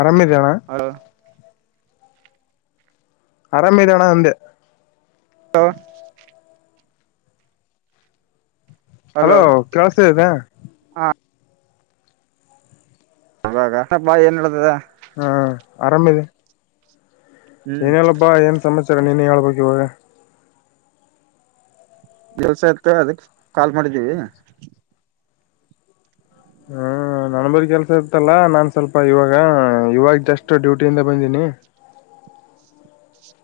ಆರಾಮ ಇದ್ದಿ ಅಣ್ಣಾ. ಹ ಆರಾಮ ಇದಿ ಅಣ್ಣಾ ಅಂದೆ. ಹಲೋ ಹಲೋ ಕೇಳಸತ ಇದಿದೆ. ಹ ಹಾಗ ಅಷ್ಟಪ್ಪ ಏನ್ ನಡೆದಿದೆ. ಹಾ ಆರಾಮ ಇದೆ. ಹ್ಮ್ ಏನೇಲ್ಲಪ್ಪಾ ಏನು ಸಮಾಚಾರ ನೀನ್ನೇ ಹೇಳ್ಬೇಕ ಇವಗಾ. ಕೆಲಸ್ ಇತ್ತ ಅದಕ್ಕ್ ಕಾಲ್ ಮಾಡಿದ್ದೀವಿ. ಹ್ಮ ನನ್ ಬರ್ ಕೆಲಸ ಇರ್ತ್ತಲ್ಲ ನಾನನ್ ಸ್ವಲ್ಪ ಇವಾಗ ಇವಾಗ ಜಸ್ಟ್ ಡ್ಯೂಟಿಯಿಂದ ಬಂದೀನಿ..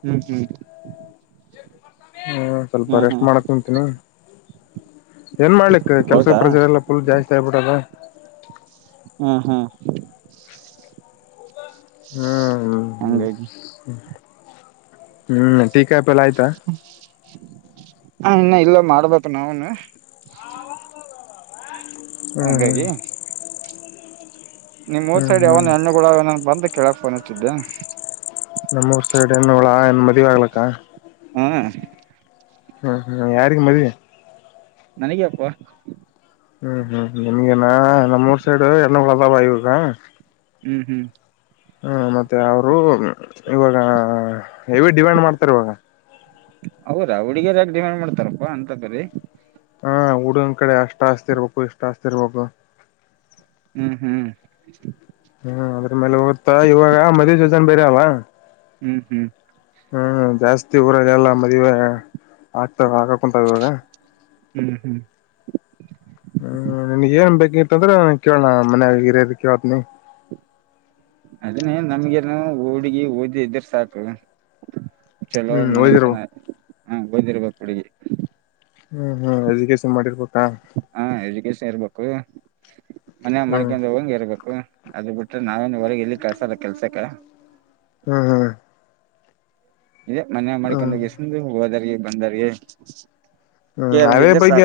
ಹ್ಮ್ ಹ್ಮ್ ಹ್ಮ ಸ್ವಲ್ಪ ಹ್ಮ್ ರೆಸ್ಟ್ ಹ್ಮ್ ಮಾಡ ಕುಂತೀನಿ. ಏನ್ ಮಾಡ್ಲಿಕ್ಕ ಕೆಲ್ಸ ಹೌದಾ ಪ್ರಜೆರ್ ಎಲ್ಲ ಫುಲ್ ಜಾಸ್ತಿ ಆಗ್ಬಿಟ್ಟದ ಹ್ಮ ಹಾ. ಹ್ಮ್ ಹ್ಮ ಹಂಗಾಗಿ ಹ್ಮ್ ಟೀಕ್ಯಪೆಲ್ಲ ಆಯ್ತಾ ಹ ಇನ್ನ ಇಲ್ಲ ಮಾಡ್ಬೇಕು ನಾವುನು ಹ್ಮ್ ಹಂಗಾಗಿ ಹ್ಮ್ ನಿಮ್ ಊರ್ ಹ್ಮ್ ಸೈಡ್ ಹ್ಮ್ ಯಾವಾನ ಹೆಣ್ಣುಗೊಳ್ ಬಂದು ಕೇಳಕ್ ಫೋನ್ ಹಚ್ಚಿದ್ದೆ. ನಮ್ಮೂರ್ ಊರ್ ಸೈಡ್ ಹೆಣ್ಣಗೊಳಾ ಏನ್ ಮದುವೆ ಆಗ್ಲಕ್ಕಾ ಹಾ. ಹ್ಮ್ ಹ್ಮ್ ಯಾರಿಗೆ ಮದುವಿ ನನಗೆ ಅಪ್ಪ. ಹ್ಮ್ ಹ್ಮ್ ನಿಮಗೆನಾ ನಮ್ಮ ಊರು ಸೈಡು ಹಣ್ಣಗೊಳ್ ಅದಾವಾ ಈಗ ಹ್ಮ್ ಹ್ಮ್. ಹ್ಮ ಮತ್ತೆ ಅವರು ಇವಾಗ ಹೆವಿ ಡಿಮ್ಯಾಂಡ್ ಮಾಡ್ತಾರೆ ಇವಾಗ ಹೌದಾ ಹುಡಗಿಯರ ಯಕ ಡಿಮ್ಯಾಂಡ್ ಮಾಡ್ತಾರಪ್ಪಾ ಅಂತ ಪರೀ ಹಾ ಹುಡಗನ್ ಕಡೆ ಅಷ್ಟ ಆಸ್ತಿ ಇರ್ಬೇಕು ಇಷ್ಟ ಆಸ್ತಿ ಇರ್ಬೇಕು ಹ್ಮ್ ಹ್ಮ್. ಹ್ಮ್ ಅದ್ರ ಮೇಲೆ ಹೋಗತ್ತಾ ಇವಾಗ ಮದ್ವಿ ಸೀಸನ್ ಬೇರೆ ಅವಾ ಹ್ಮ್ ಹ್ಮ್. ಹ್ಮ್ ಜಾಸ್ತಿ ಊರಗೆಲ್ಲ ಮದ್ವೀ ಆಗ್ತಾವ ಆಗಾಕುಂತಾವ ಇವಾಗ ಹ್ಮ್ ಹ್ಮ್. ಹ್ಮ ನಿಮ್ಗ ಏನ್ ಬೇಕಿತ್ ಅಂದ್ರೆ ಕೇಳಣಾ ಮನ್ಯಾಗ ಹಿರ್ಯಾರನ ಕೇಳತ್ನಿ ಅದನ್ನೇ ನಮ್ಗೆನು ಹುಡುಗಿ ಓದಿದ್ರ ಇದ್ರ ಸಾಕು. ಚಲೋ ಹ್ಮ್ ಓದಿರ್ಬೇಕು ಮನೆತನಾ [unintelligible] ಹ ಓದಿರ್ಬೇಕು ಹುಡುಗಿ. ಹ್ಮ್ ಹ್ಮ್ ಎಜುಕೇಶನ್ ಮಾಡಿರ್ಬೇಕಾ ಹಾ ಎಜುಕೇಶನ್ ಇರ್ಬೇಕು ಮನ್ಯಾಗ ಹ್ಮ್ ಮಾಡ್ಕೊಂಡ್ ಹೋಗಂಗ ಇರ್ಬೇಕು ಅದ್ ಬಿಟ್ರೆ ನಾವೇನು ಹೊರಗೆ ಎಲ್ಲಿ ಕಳ್ಸಲ್ಲ ಕೆಲ್ಸಕ್ಕ ಹ್ಮ್ ಹ್ಮಾ. ಇದೆ ಮನೆ ಹ್ಮ್ ಮಾಡ್ಕೊಂಡ್--ಗಸಂದು ಹೋದಾರಿಗೆ ಬಂದಾರ್ಗೆ ಹ್ಮ್ ಅವೇ ಬೈಗ್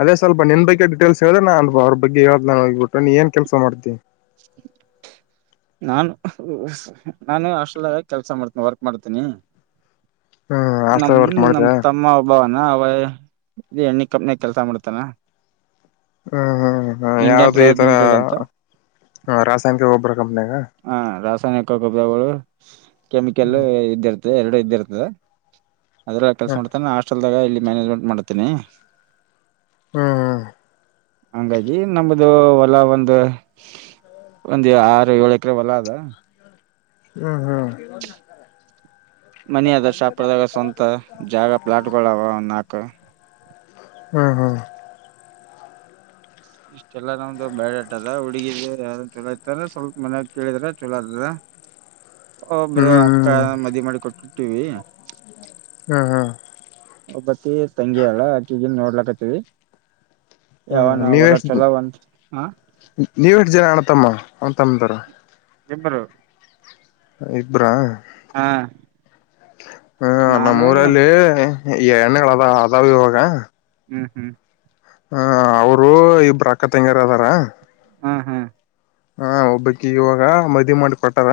ಅದೇ ಸ್ವಲ್ ನಿನ್ನ ಬಗ್ಗೆ ಡಿಟೇಲ್ಸ್ ಹೇಳಿದೆ ನಾ ಅಲ್ಲಿ ಅವ್ರ ಬಗ್ಗೆ ಹೇಳ್ತೀನಿ ಹೋಗಬಿಟ್ಟು ನೀ ಏನ್ ಕೆಲಸ ಮಾಡತಿ [unintelligible] ನಾನು [unintelligible] ನಾನು ಹಾಷ್ಟಲ್ನಾಗ ಕೆಲ್ಸ ಮಾಡ್ತೀನಿ ವರ್ಕ್ ಮಾಡ್ತೀನಿ ಹ್ಮ್ ನಮ್ ಹಾಸ್ಟೆಲ್ ವರ್ಕ್ ನಮ್ ಮಾಡಿದ್ಯಾ ತಮ್ಮ ಒಬ್ಬವನಾ ಅವ ಇ ಎಣ್ಣಿ ಕಂಪನ್ಯಾಗ ಕೆಲಸ ಮಾಡ್ತಾನ ಹ್ಮ್ ಹ್ಮ್ ಹ್ಮ್ ಇಂಡಿಯನ್ ಯಾವ್ದು ಈ ಪ್ರೈವೇಟ್ ತರಾ ಲಿಮಿಟೆಡ್ ಅಂತ ರಾಸಾಯನಿಕ ಗೊಬ್ಬರ ಕಂಪನ್ಯಾಗಾ ಹಾ ರಾಸಾಯನಿಕ ಗೊಬ್ಬರಗಳು ಕೆಮಿಕಲ್ಲ ಹ್ಮ್ ಇದ್ದಿರ್ತ ಎರಡು ಇದ್ದೆ ಇರ್ತದೆ ಅದ್ರ ಕೆಲಸ ಮಾಡ್ತಾನೆ ಹಾಸ್ಟೆಲ್ದಾಗ ಇಲ್ಲಿ ಮ್ಯಾನೇಜ್ಮೆಂಟ್ ಮಾಡ್ತೇನಿ ಹ್ಮ್ ಹ್ಮ ಹ. ಹಂಗಾಗಿ ನಮ್ದು ಹೊಲ ಒಂದು ಒಂದು ಆರು ಏಳ ಎಕರೆ ಒಲಾ ಅದ ಹ್ಮ್ ಹ್ಮ್. ಮನ ಅದ ಶಾಪಾರದಾಗ ಸ್ವಂತ ಜಾಗ ಪ್ಲಾಟ್ ಗಳು ಅವ ಒಂದ ನಾಲ್ಕು ಹ್ಮ್ ಹಾ. ಇಷ್ಟೆಲ್ಲಾ ನಮ್ದು ಬಯಾಡಾಟ ಅದ ಹುಡುಗಿದ ಯಾರನ್ ಚುಲೋ ಇತ್ತದ ಸ್ವಲ್ಪ ಮನ್ಯಾಗ ಕೇಳಿದ್ರೆ ಚಲೋ ಇರ್ತದ. ಒಬ್ಬರು ಅಕ್ಕ ಮದ್ವಿ ಮಾಡಿ ಕೊಟ್ಬೀವಿ ಹ್ಮ [unintelligible] ಹ್ಮ್ ಹ್ಮ್ ಒಬ್ಬಕಿ ತಂಗಿ ಅಳ ಆಕಿಗಿನ್ ನೋಡ್ಲಕ್ತವಿ ಯಾವನ ವರಾ ಚಲೋಂತ ಹ ನೀವ ಎಷ್ಟು ಜನ ಅಣತಮ್ಮ ಅಂತಮ್ಮಂದರ ಇಬ್ರು ಇಬ್ರಾ ಹ ಹ ನಾನೇನ್ ನಮ್ ನಮ್ಮೂರಲ್ಲಿ ಈ ಎಣ್ಣಗಳು ಅದ ಅದಾವ ಇವಾಗ ಹ್ಮ್ ಹ್ಮ್ ಹ ಅವರು ಇಬ್ಬ್ರ ಅಕ್ಕ ತಂಗಿಯಾರ ಅದಾರ ಹಾ ಹಾಂ ಹಾ ಒಬ್ಬಕ್ ಇವಾಗ ಮದುವೆ ಮಾಡಿ ಕೊಟ್ಟಾರ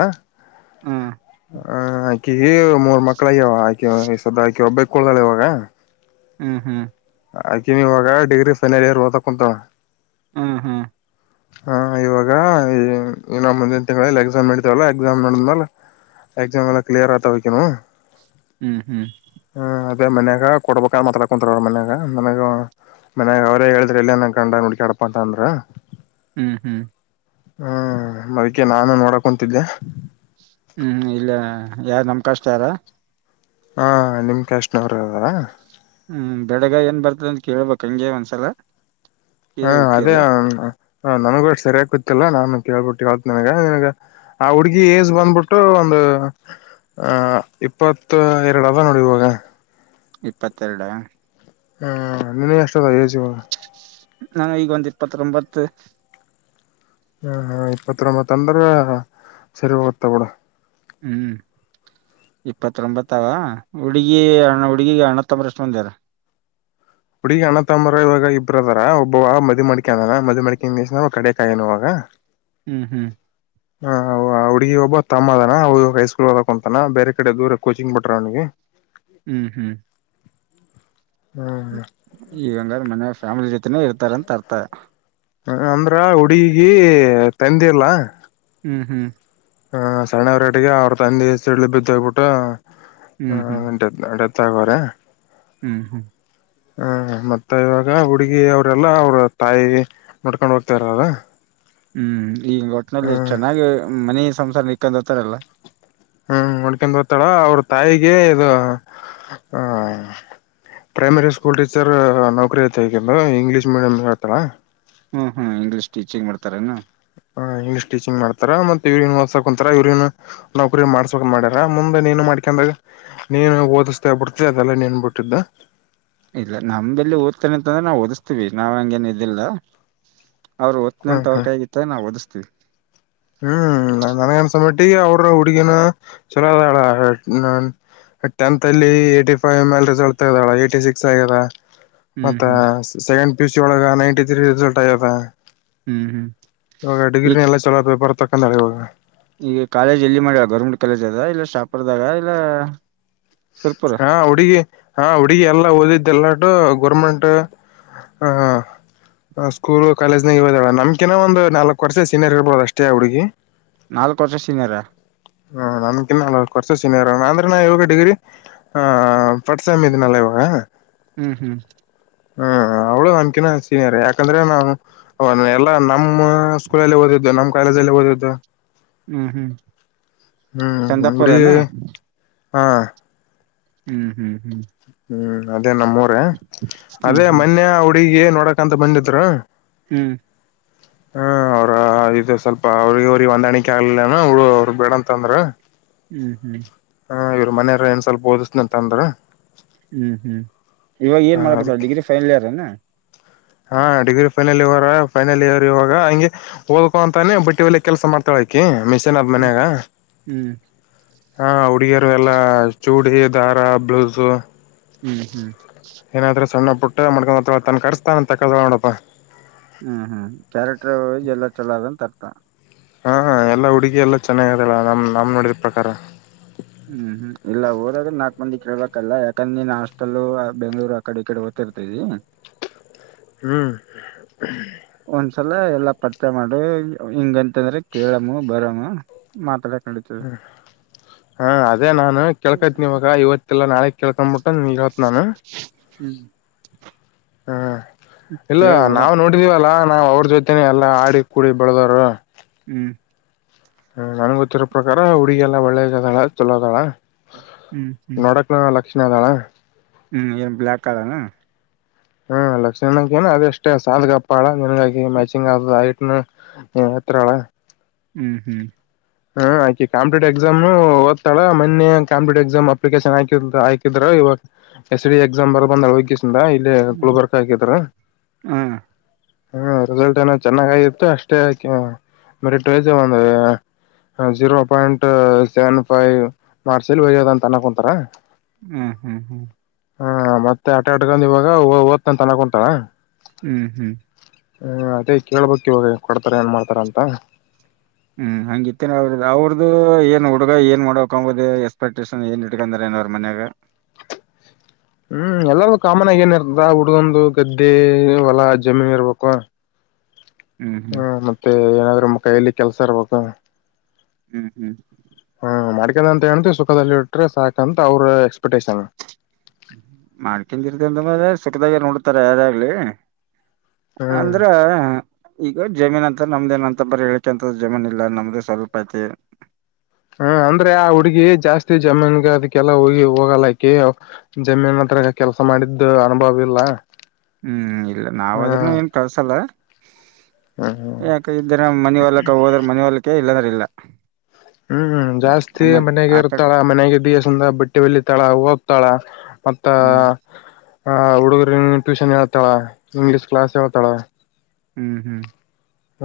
ಆ ಆಕಿಗಿ ಮೂರ್ ಮಕ್ಳಗ್ಯಾವ ಆಕಿ ಸದ ಆಕಿ ಒಬ್ಬೇ ಕಿ ಕುಳ್ದಾಳ ಇವಾಗ ಹ್ಮ್ ಹ್ಮ್ ಆಕೆ ನೀವಾಗ ಡಿಗ್ರಿ ಫೈನಲ್ ಇಯರ್ ಓದ ಕುಂತಳ ಹ್ಮ ಹ್ಮ್ ಹಾ ಇವಾಗ ಇ ನ ಮುಂದನ್ ತಿಂಗಳ ಎಕ್ಸಾಮ್ ಇಡತವಲ್ಲಾ ಎಕ್ಸಾಮ್ ನಡಿದ್ಮೇ ಎಕ್ಸಾಮ್ ಎಲ್ಲ ಕ್ಲಿಯರ್ ಆತಾ ವಕ್ಕಿನು ಹ್ಮ್ ಹ್ಮ್ ಹ ಅದೇ ಮನ್ಯಾಗ ಕೊಡ್ಬೇಕಾದ ಮಾತಾಡ್ಕೊಂತಾರೆ ಅವರು ಮನ್ಯಾಗ ನಮಗೆ ಮನ್ಯಾಗ ಅವ್ರೇ ಹೇಳಿದ್ರ ಎಲ್ಲಿ ಏನ ಗಂಡನ ಹುಡ್ಕಾಡಪ್ಪ ಅಂತ ಅಂದ್ರ ಹ್ಮ್ ಹ್ಮ್ ಹ್ಮ್ ಅದಕೆ ನಾನು ನೋಡಕ ಕುಂತಿದ್ದೆ ಹ್ಮ್ ಇಲ್ಲ ಯಾರ ನಮ್ ಕಾಷ್ಟ ಅರ ಹಾಂ ನಿಮ ಕ್ಯಾಸ್ಟನವರಾ ಹ್ಮ್ ಬೆಡಗ ಏನ್ ಬರ್ತದ ಅಂತ ಕೇಳ್ಬಕ್ ಹಂಗೆ ಒಂದ್ಸಲ ಹ್ಮ ಕೇಳಿ ಅದೇ ಇಟ್ಟಿರಿ ನನ್ಗ ಸರಿಯಾಗಿ ಗೊತ್ತಿಲ್ಲ ನಾನ್ ಕೇಳ್ಬಿಟ್ಟು ಕಳ್ತ ನನ್ಗ ನನ್ಗ ಆ ಹುಡ್ಗಿ ಏಜ್ ಬಂದ್ಬಿಟ್ಟು ಒಂದು ಆ ಇಪ್ಪತ್ತು ಎರಡು ಅದ ನೋಡ ಇವಾಗ ಇಪ್ಪತ್ತೆರಡಾ ಹ್ಮ ನಿನ್ನಖ ಎಷ್ಟ ಅದಾವ ಎಜ್ ಇವಾಗ ನಾನ ಈಗ ಒಂದ್ ಇಪತ್ತ್ರೊಂಬತ ಹ ಹ ಇಪ್ಪತ್ತರೊಂಬತ್ ಅಂದ್ರೆ ಸರಿ ಓದುತ್ತಾಳ ಬಿಡು ಹ್ಮ್ ಇಪ್ಪತ್ತೊಂಬತ್ತಾವ ಹುಡುಗಿಣ್ಣ ಹುಡುಗಿಗೆ ಅಣ್ಣತಂಬರಷ್ಟು ಮಂದಿ ಅದಾರ ಹುಡಗಿ ಅಣ್ಣ ತಂಬರ ಇವಾಗ ಇಬ್ಬರ ಅಧಾರ್ ಒಬ್ಬ ಮದಿವಿ ಮಾಡ್ಕೊ ಅನ ಮದಿ ಮಡ್ಕೊಂಡನ್ ದ ಕಡೆ ಯಾಕಾಯನುವಾಗ [unintelligible] ಹ್ಮ್ ಹ್ಮ್ ಹಾ ಹೌ ಹುಡ್ಗಿ ಒಬ್ಬ ತಮ್ಮ ಅದ್ನ ಅವು ಹೈಸ್ಕೂಲ್ ಓದಾಕಂತಾನ ಬೇರೆ ಕಡೆ ದೂರ ಕೋಚಿಂಗ್ ಬಿಟ್ರ ಅವನಿಗೆ ಹ್ಮ್ ಹ್ಮ್ ಹ್ಮ್ ಹ್ಮ್ ಈಗ ಹಂಗಾದ್ರೆ ಮನೆಯ ಫ್ಯಾಮಿಲಿ ಜೊತೆನೇ ಇರ್ತಾರ ಅಂತ ಅರ್ತ ಹ ಅಂದ್ರ ಹುಡುಗಿ ತಂದಿ ಇಲ್ಲಾ ಹ್ಮ್ ಹ್ಮ್ ಹ ಸಣ್ಣವರಟಗೆ ಅವ್ರ ತಂದೆ ಸಿಡ್ಲು ಬಿದ್ದೋಗ್ಬಿಟ್ಟು ಆ ಹ್ಮ್ ಹ್ಮ್ ಅ ಅ ಚ ಕ [unintelligible] ಹ್ಮ್ ಹ್ಮ್ ಹ ಮತ್ತೆ ಇವಾಗ ಹುಡುಗಿ ಅವರೆಲ್ಲಾ ಅವ್ರ ತಾಯಿ ನೋಡ್ಕೊಂಡ್ ಹೋಗ್ತಾ ಇರದ ಹ್ಮ್ ಈಗ್ ಒಟ್ಟನಲ್ಲಿಷ್ಟ ಚೆನ್ನಾಗಿ ಮನೇ ಸಂಸಾರ ನಿಕ್ಕೊಂಡು ಹೋತಾರಲ್ಲಾ ಹ್ಮ್ ನಡ್ಕೊಂಡ್ ಹೋಗತಾಳ ಅವ್ರ ತಾಯಿಗೆ ಇದು ಆ ಪ್ರೈಮರಿ ಸ್ಕೂಲ್ ಟೀಚರ್ ನೌಕರಿ ಐತಿ ಅಕಿಂದು ಇಂಗ್ಲೀಷ್ ಮೀಡಿಯಂ ಹತಾ ಹ್ಮ್ ಹ್ಮ್ ಇಂಗ್ಲೀಷ್ ಟೀಚಿಂಗ್ ಮಾಡತಾರೇನು ಹ ಇಂಗ್ಲಿಷ್ ಟೀಚಿಂಗ್ ಮಾಡತಾರ ಮತ್ತೆ ಇವ್ರ್ನಾ ಹೋದ್ಸಕುಂತಾರ ಇವ್ರೇನು ನೌಕರಿ ಮಾಡ್ಸೋಕ ಮಾಡ್ಯಾರ ಮುಂದೆ ನೀನು ಮಾಡ್ಕ್ಯೆನ್ಡ್ ಹೋಗು ನೀನು ಓದಿಸ್ತಾ ಬಿಿಡ್ತಿ ಅದೆಲ್ಲಾ ನೀನ್ ಬಿಟ್ಟಿದ್ದ ಇಲ್ಲ ನಮ್ದೆಲ್ಲಿ ಓತ್ತಿನೆ ಅಂತಂದ್ರೆ ನಾವು ಓದಿಸ್ತೀವಿ ನಾವ್ ಹಂಗೇನ ಇದಿಲ್ಲ ಅವ್ರರು ಒತ್ತಿನಿ ಹ್ಮ್ ಅಂತ ಅವ್ರ ಹ್ಮ್ ಕೈಗತ್ತ ಅಂದ್ರ ನಾವು ಓದುಸ್ತಿನಿ ಹ್ಮ್ ನಾನ್ ನನಗನ್ಸಮ್ಮೆಟ್ಟಿಗೆ ಅವ್ರ ಹುಡುಗಿನ ಚಲೋ ಅದಾಳ ನ ಟೆಂತ್ ಅಲ್ಲಿ ಏಟಿ ಫೈವ್ ಮೇಲೆ ರಿಸಲ್ಟ್ ತಗ್ದಾಳ ಏಟಿ ಸಿಕ್ಸ್ ಆಗ್ಯದ ಹ್ಮ್ ಮತ್ತ ಹ್ಮ್ ಸೆಕೆಂಡ್ ಪಿ ಯು ಸಿ ಒಳಗ ನೈಂಟಿ ತ್ರೀ ರಿಸಲ್ಟ್ ಆಗ್ಯ್ಯದ ಹ್ಮ್ ಹ್ಮ್ ಇವಾಗ ಈ ಡಿಗ್ರಿಿನ ಎಲ್ಲ ಚಲೋ ಬರ್ತ ತಕಂದ ಇವಾಗ ಈಗ ಕಾಲೇಜ್ ಎಲ್ಲಿ ಮಾಡ ಗೌರ್ಮೆಂಟ್ ಕಾಲೇಜ್ ಅದ ಇಲ್ಲ ಶಾಪುರ್ದಾಗ ಇಲ್ಲ ಸುರ್ಪುರ ಹಾ ಹುಡುಗಿ ಹಾ ಹುಡುಗಿ ಎಲ್ಲಾ ಓದಿದ್ದೆಲ್ಲ ಒಟ್ಟು ಗೋರ್ಮೆಂಟ್ ಹ ಸ್ಕೂಲ್ ಕಾಲೇಜನಾಗ ಹೋದ ನಮಕಿನ ಒಂದು ನಾಲ್ಕ್ ವರ್ಷ ಸೀನಿಯರ್ಬೋುದು ಅಷ್ಟೇ ಹಾ ಹುಡುಗಿ ನಾಲ್ಕ್ ವರ್ಷ ಸೀನಿಯರ್ ಹಾ ಹ್ಮ ನನಕ್ಕಿಂನಾ ನಾಲ್ಕ್ ವರ್ಷ ಸೀನಿಯರ್ ಅಂದ್ರೆ ನಾ ಇವಾಗ ಡಿಗ್ರಿ ಹಾ ಫಸ್ಟ್ ಸೇಮ್ ಇದಿನಲ್ಲ ಇವಾಗ ಹ್ಮ್ ಹ್ಮ್ ಹ್ಮ್ ಅವ್ಳು ನನ್ಕಿನ ಸೀನಿಯಾರೆ ಯಾಕಂದ್ರೆ ನಾವು ಎಲ್ಲಾ ನಮ್ಮ್ ಸ್ಕೂಲಲ್ಲಿ ಓದಿದ್ದು ನಮ್ಮ್ ಕಾಲೇಜ ಅಲ್ಲಿ ಓದಿದ್ದು ಹ್ಮ್ ಹ್ಮ್ ಹ್ಮ ಹುಡುಗಿ ಚಂದಾಪುರನ ಹಾ ಹ್ಮ್ ಹ್ಮ್ ಹ್ಮ್ ಹ್ಮ್ ಅದೇ ನಮ್ಮ ಉರೆ ಹ್ಮ್ ಅದೇ ಹ್ಮ್ ಮೊನ್ನೆ ಹುಡುಗಿಗೆ ನೋಡಕ ಅಂತ ಬಂದಿದ್ರು ಹ್ಮ್ ಹ್ಮ ಅವ್ರ ಇದು ಸ್ವಲ್ಪ ಅವ್ರಗ ಅವ್ರಿಗೆ ಹೊಂದಾಣಿಕೆ ಆಗ್ಲಿಲ್ಲನ ಅವ್ರಗ್ ಬೇಡಂತ ಅಂದ್ರ ಹ್ಮ್ ಹ್ಮ್ ಹಾ ಇವ್ರ್ ಮನೆಯಾವ್ರ್ ಏನ್ ಸ್ವಲ್ ಓಡುಸ್ತಿನಿ ಅಂದ್ರ ಹ್ಮ್ ಹ್ಮ್ ಇವಾಗ ಹ ಏನ್ ಮಾಡ್ಕತ ಅದಕ್ಕೆ ಡಿಗ್ರಿ ಫೈನಲ್ ಇಯರ್ ಎನಾ ಹಾ degree final year final year ಇವಾಗ ಹಂಗೆ ಓದಕೋ ಅಂತಾನೆ ಬಟ್ಟಿ ಹೊಲಿಯ ಕೆಲಸ ಮಾಡ್ತ ಕಿ ಮಿಶನ್ ಅದ್ ಹ್ಮ್ ಮನ್ಯಾಗ ಹ್ಮ್ ಹಾ ಹುಡುಗಿಯರು ಎಲ್ಲ ಚೂಡಿ ದಾರ ಬ್ಲೌಸು ಹ್ಮ್ ಹ್ಮ್ ಏನಾದ್ರೂ ಸಣ್ಣ ಪುಟ್ಟ ಮಾಡ್ಕೊಂಡ ಹೋಗ್ತಾಳಂತ ತನ್ ಖರ್ಚ್ ತನ್ ತಕ್ಕೊತಾಲ್ ನೋಡಪ್ಪ ಹ್ಮ್ ಹ್ಮ್ ಕ್ಯಾರೆಟ್ರ್ ಒಳಗ್ ಎಲ್ಲಾ ಚಲೋ ಆದಂಥರ್ತ ಹಾ ಎಲ್ಲ ಹುಡುಗಿ ಎಲ್ಲಾ ಚೆನ್ನಾಗದಲ್ಲ ನಮ್ ನಮ್ ನೋಡಿದ ಪ್ರಕಾರ ಹ್ಮ್ ಹ್ಮ್ ಇಲ್ಲ ಊರಲ್ಲು ನಾಕ್ ಮಂದಿ ಕೇಳ್ಬೇಕಲ್ಲಾ ಯಾಕಂದ್ರೆ ನೀನ್ ಹಷ್ಟಲ್ಲೂ ಬೆಂಗಳೂರು ಕಡೆ ಕಡೆಓ್ತ ಇರ್ತೈರಿ [unintelligible] ಹ್ಮ್ [unintelligible] ಒಂದ್ಸಲ ಎಲ್ಲಾ ಪರಿಚಯ ಮಾಡು ಹಿಂಗಂತಂದ್ರೆ ಕೇಳಮ್ಮ ಬರಮ್ಮ ಮಾತಾಡಕ ನೆಡಿತೇತಿ. ಹ್ಮ ಹಾ ಅದೇ ನಾನ್ ಕೇಳ್ಕೈತಿನಿ ಇವಾಗ ಇವತ್ತಲ್ಲ ನಾಳೆ ಕೇಳ್ಕೊಂಡ್ಬಿಟ್ಟ ನಿಂಗೆ ನಾನು. ಹ್ಮ್ ಹ್ಮ್ ಇಲ್ಲ ಕೇಳ್ ನಾವು ನೋಡಮ್ ನೋಡಿದೀವಲ್ಲಾ ನಾವ್ ಅವ್ರ ಜೊತೆನೆ ಎಲ್ಲಾ ಆಡಿ ಕೂಡಿ ಬೆಳದವರು. ಹ್ಮ್ ಹ್ಮ ನನ್ಗೆ ಗೊತ್ತಿರೋ ಪ್ರಕಾರ ಹುಡುಗಿ ಎಲ್ಲ ಒಳ್ಳೆದದಾಳ ಚಲೋ ಅದಾಳ ಹ್ಮ್ ಹ್ಮ್ ನಾ ಲಕ್ಷಣ ಅದಾಳ ಹ್ಮ್ ಏನ್ ಬ್ಲಾಕ್ ಕಾಲರ್ನ ಹ್ಮ್ ಲಕ್ಷ್ [unintelligible] ಏನ ಅದ ಎಷ್ಟೇ ಸಾದ್ಗಪ್ಪಳ ನಿನಗಕಿ ಮ್ಯಾಚಿಂಗ್ ಆದ [unintelligible] ಹ್ಮ ನೀನ್ ಎತ್ರ ಆಳಾ ಹ್ಮ್ ಹ್ಮ್ ಹ್ಮ ಆಕಿ ಕಾಂಪಿಟಿವ್ ಎಕ್ಸಾಮ್ ಓತ್ತಾಳ ಮನ್ನೆ ಕಂಪಿಟೀವ್ ಎಕ್ಸಾಮ್ ಅಪ್ಲಿಕೇಶನ್ ಹಾಕ ಹಾಕಿದ್ರ ಇವಾಗ ಎಸ್ ಡಿ ಎಕ್ಸಾಮ್ ಬರ್ದ್ ಬಂದಳ [unintelligible] ನಿಂದ ಇಲ್ಲಿ ಹ್ಮ್ ಗುಲ್ಬರ್ಗಾಕ್ ಹಾಕಿದ್ರು ಹಾ ಹ್ಮ ರಿಸಲ್ಟ್ ಏನ ಚೆನ್ನಾಗಾಗಿತ್ತು ಅಷ್ಟೇ ಅಕಿ merit [unintelligible] [unintelligible] zero point seven five marks ನಲ್ಲಿ ಹೋಗ್ಯದ ಅಂತ ಆನ್ಕುಂತಾರ ಹ್ಮ್ ಹ್ಮ್ ಹ್ಮ್ ಹಾ ಮತ್ತೆ ಆಟ ಆಟಕೊಂಡ್ ಇವಾಗ ಓದ್ತನಂತ ಅನಕೊಂತಾರ ಹ್ಮ್ ಹ್ಮ್ ಹ್ಮ್ ಅದೇ ಕೇಳ್ಬೇಕ್ ಇವಾಗ ಕೊಡ್ತಾರ ಏನ್ ಮಾಡ್ತಾರ ಅಂತ ಹ್ಮ್ ಹಂಗ ಇತ್ತೇನೆ ಅವ್ರ ಅವ್ರದ್ದು ಏನ್ ಹುಡುಗ ಏನ್ ಮಾಡ್ಬೇಕಂನದು ಎಕ್ಸ್ಪೆಕ್ಟೇಷನ್ ಏ ಏನ್ ಇಟ್ಕೊಂಡಿಂದಾರೆ ಅವರ ಮನೆಯವ್ರು ಹ್ಮ್ ಎಲ್ಲಾರಿಗೂ ಕಾಮನ್ ಆಗಿ ಏನ್ ಇರ್ತದ ಹುಡ್ಗುಂದು ಗದ್ದೆ ಹೊಲ ಜಮೀನ್ ಇರ್ಬೇಕು ಹ್ಮ್ ಹ್ಮ್ ಹ್ಮ ಮತ್ತೆ ಏನಾದ್ರು ನಮ್ಮ ಕೈಯಲ್ಲಿ ಕೆಲ್ಸ ಇರ್ಬೇಕು. ಹ್ಮ್ ಹ್ಮ್ ಹ್ಮ ಮ [unintelligible] [unintelligible] ಅಂತ ಹೇಂತವಿ ಸುಖದಲ್ಲಿ ಇಟ್ರೆ ಸಾಕಂತ ಅವ್ರ ಎಕ್ಸ್ಪೆಕ್ಟೇಷನ್ ಮಾಡ್ಕಿಂದಿ ಇರ್ದಂದ ಮೇಲೆ ಸುಖದಾಗ ನೋಡ್ತಾರೆ ಯಾರಾಗ್ಲಿ ಹ್ಮ್ ಅಂದ್ರ ಈಗ ಜಮೀನ್ ಅಂತ ನಮ್ದೇನಂತ ಬರೆ ಅಂತ ಜಮೀನಿಲ್ಲ ನಮ್ದೇ ಸ್ವಲ್ಪ ಐತಿ. ಹ್ಮ ಅಂದ್ರೆ ಆ ಹುಡ್ಗಿ ಜಾಸ್ತಿ ಜಮೀನ್ಗ ಅದಕ್ಕೆಲ್ಲಾ ಹೋಗಿ ಹೋಗಲ್ಲಾಕಿ ಜಮೀನ್ ಹತ್ರ ಕೆಲ್ಸ ಮಾಡಿದ್ದ ಅನುಭವ ಇಲ್ಲ. ಹ್ಮ್ ಇಲ್ಲ ಹ್ಮ ನಾವಾದ್ರೂನು ಏನ್ ಕಳ್ಸಲ್ಲ ಹ್ಮ್ ಯಾಕ ಇದ್ರ ಮನೆ ಹೊಡಟ ಹೋದ್ರ ಮನೆ ಹೊಲಕೆ ಇಲ್ಲದ್ರ ಇಲ್ಲ. ಹ್ಮ್ ಜಾಸ್ತಿ ಹ್ಮ್ ಮನೆಗೆ ಆ ಕಡೆ ಇರ್ತಾಳ ಮನೆಗೆ [unintelligible] ಸಂದ ಬಟ್ಟೆ ಹೋಲಿತಾಳ ಓದ್ತಾಳ ಮತ್ತ ಹ್ಮ್ ಹುಡುಗರ ಟ್ಯೂಷನ್ ಹೇಳ್ತಾಳ ಇಂಗ್ಲೀಷ್ ಕ್ಲಾಸ್ ಹೇಳ್ತಾಳ. ಹ್ಮ್ ಹ್ಮ್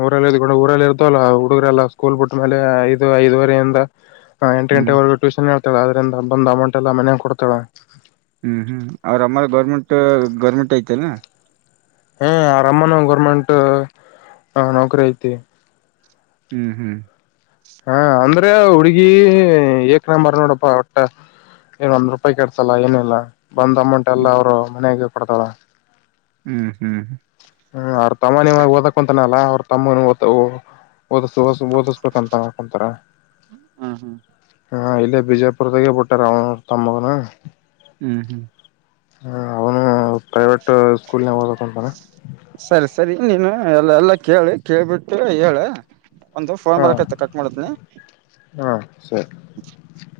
ಊರಲ್ಲಿ ಇದ್ಕೊಂಡು ಊರಲ್ಲಿ ಇರ್ತವಲ್ಲ ಹುಡುಗ್ರೇಲ್ಲಾ ಸ್ಕೂಲ್ ಬಿಟ್ಟ್ಮೇಲೆ ಐದು ಐದುವರೆೆಯಿಂದ ಎಂಟ ಹ್ಮ್ ಗಂಟೆವರೆಗೂ ಟ್ಯೂಷನ್ ಹೇತಳ ಅಂದ್ರಿಂದ ಬಂದ ಅಮೌಂಟ್ ಎಲ್ಲ ಮನೇಗ ಕೊಡ್ತಾಳ ಹ್ಮ್ ಹ್ಮ್ ಅವ್ರ ಅಮ್ಮ ಗೌರ್ಮೆಂಟ್ ಗೌರ್ಮೆಂಟ್ ಐತೆನ್ನು ಹ ಅವ್ರ್ ಅಮ್ಮನು ಗೌರ್ಮೆಂಟ್ ನೌಕರಿ ಐತಿ ಹ್ಮ್ ಹ್ಮ್ ಹಾ ಅಂದ್ರೆ ಹುಡ್ಗಿ ಏಕ್ ನಂಬರ್ ನೋಡಪ್ಪಾ ಒಟ್ಟ. ಏನ್ ಒಂದ್ ರೂಪಾಯಿ ಕೆಡ್ಸಲ್ಲ ಏನಿಲ್ಲ ಬಂದ್ ಅಮೌಂಟ್ ಎಲ್ಲಾ ಹ್ಮ್ ಅವರು ಮನೆಾಗ ಕೊಡ್ತಾಳ ಹ್ಮ್ ಹ್ಮ್ ಹ್ಮ ಅವ್ರ ತಮ್ಮ ನಿಮಾಗ ಓದಕೊಂತನಲ್ಲ ಅವ್ರ ತಮ್ಮ ಓ ಓದಿಸ ಓದ ಓದಿಸ್ಬೇಕಂತ ಕೊಂತರ ಹ್ಮ್ ಹಾ ಇಲ್ಲೇ ಬಿಜಾಪುರದಾಗೆ ಬಿಟ್ಟಾರ ಅವ್ನ ತಮ್ಮಗನ ಹ್ಮ್ ಹ್ಮ್ ಹ ಅವನು ಪ್ರೈವೇಟ್ ಸ್ಕೂಲ್ನಾಗ್ ಓದಕಂತಾನ ಸರಿ ಸರಿ ನೀನು ಎಲ್ಲ ಎಲ್ಲಾ ಕೇಳಿ ಕೇಳ್ಬಿಟ್ಟು ಹೇಳ ಒಂದು ಫೋನ್ ಹಾ ಬರಕೈತ ಕಟ್ ಮಾಡ್ತಿನಿ ಹಾ ಸರಿ [inaudible]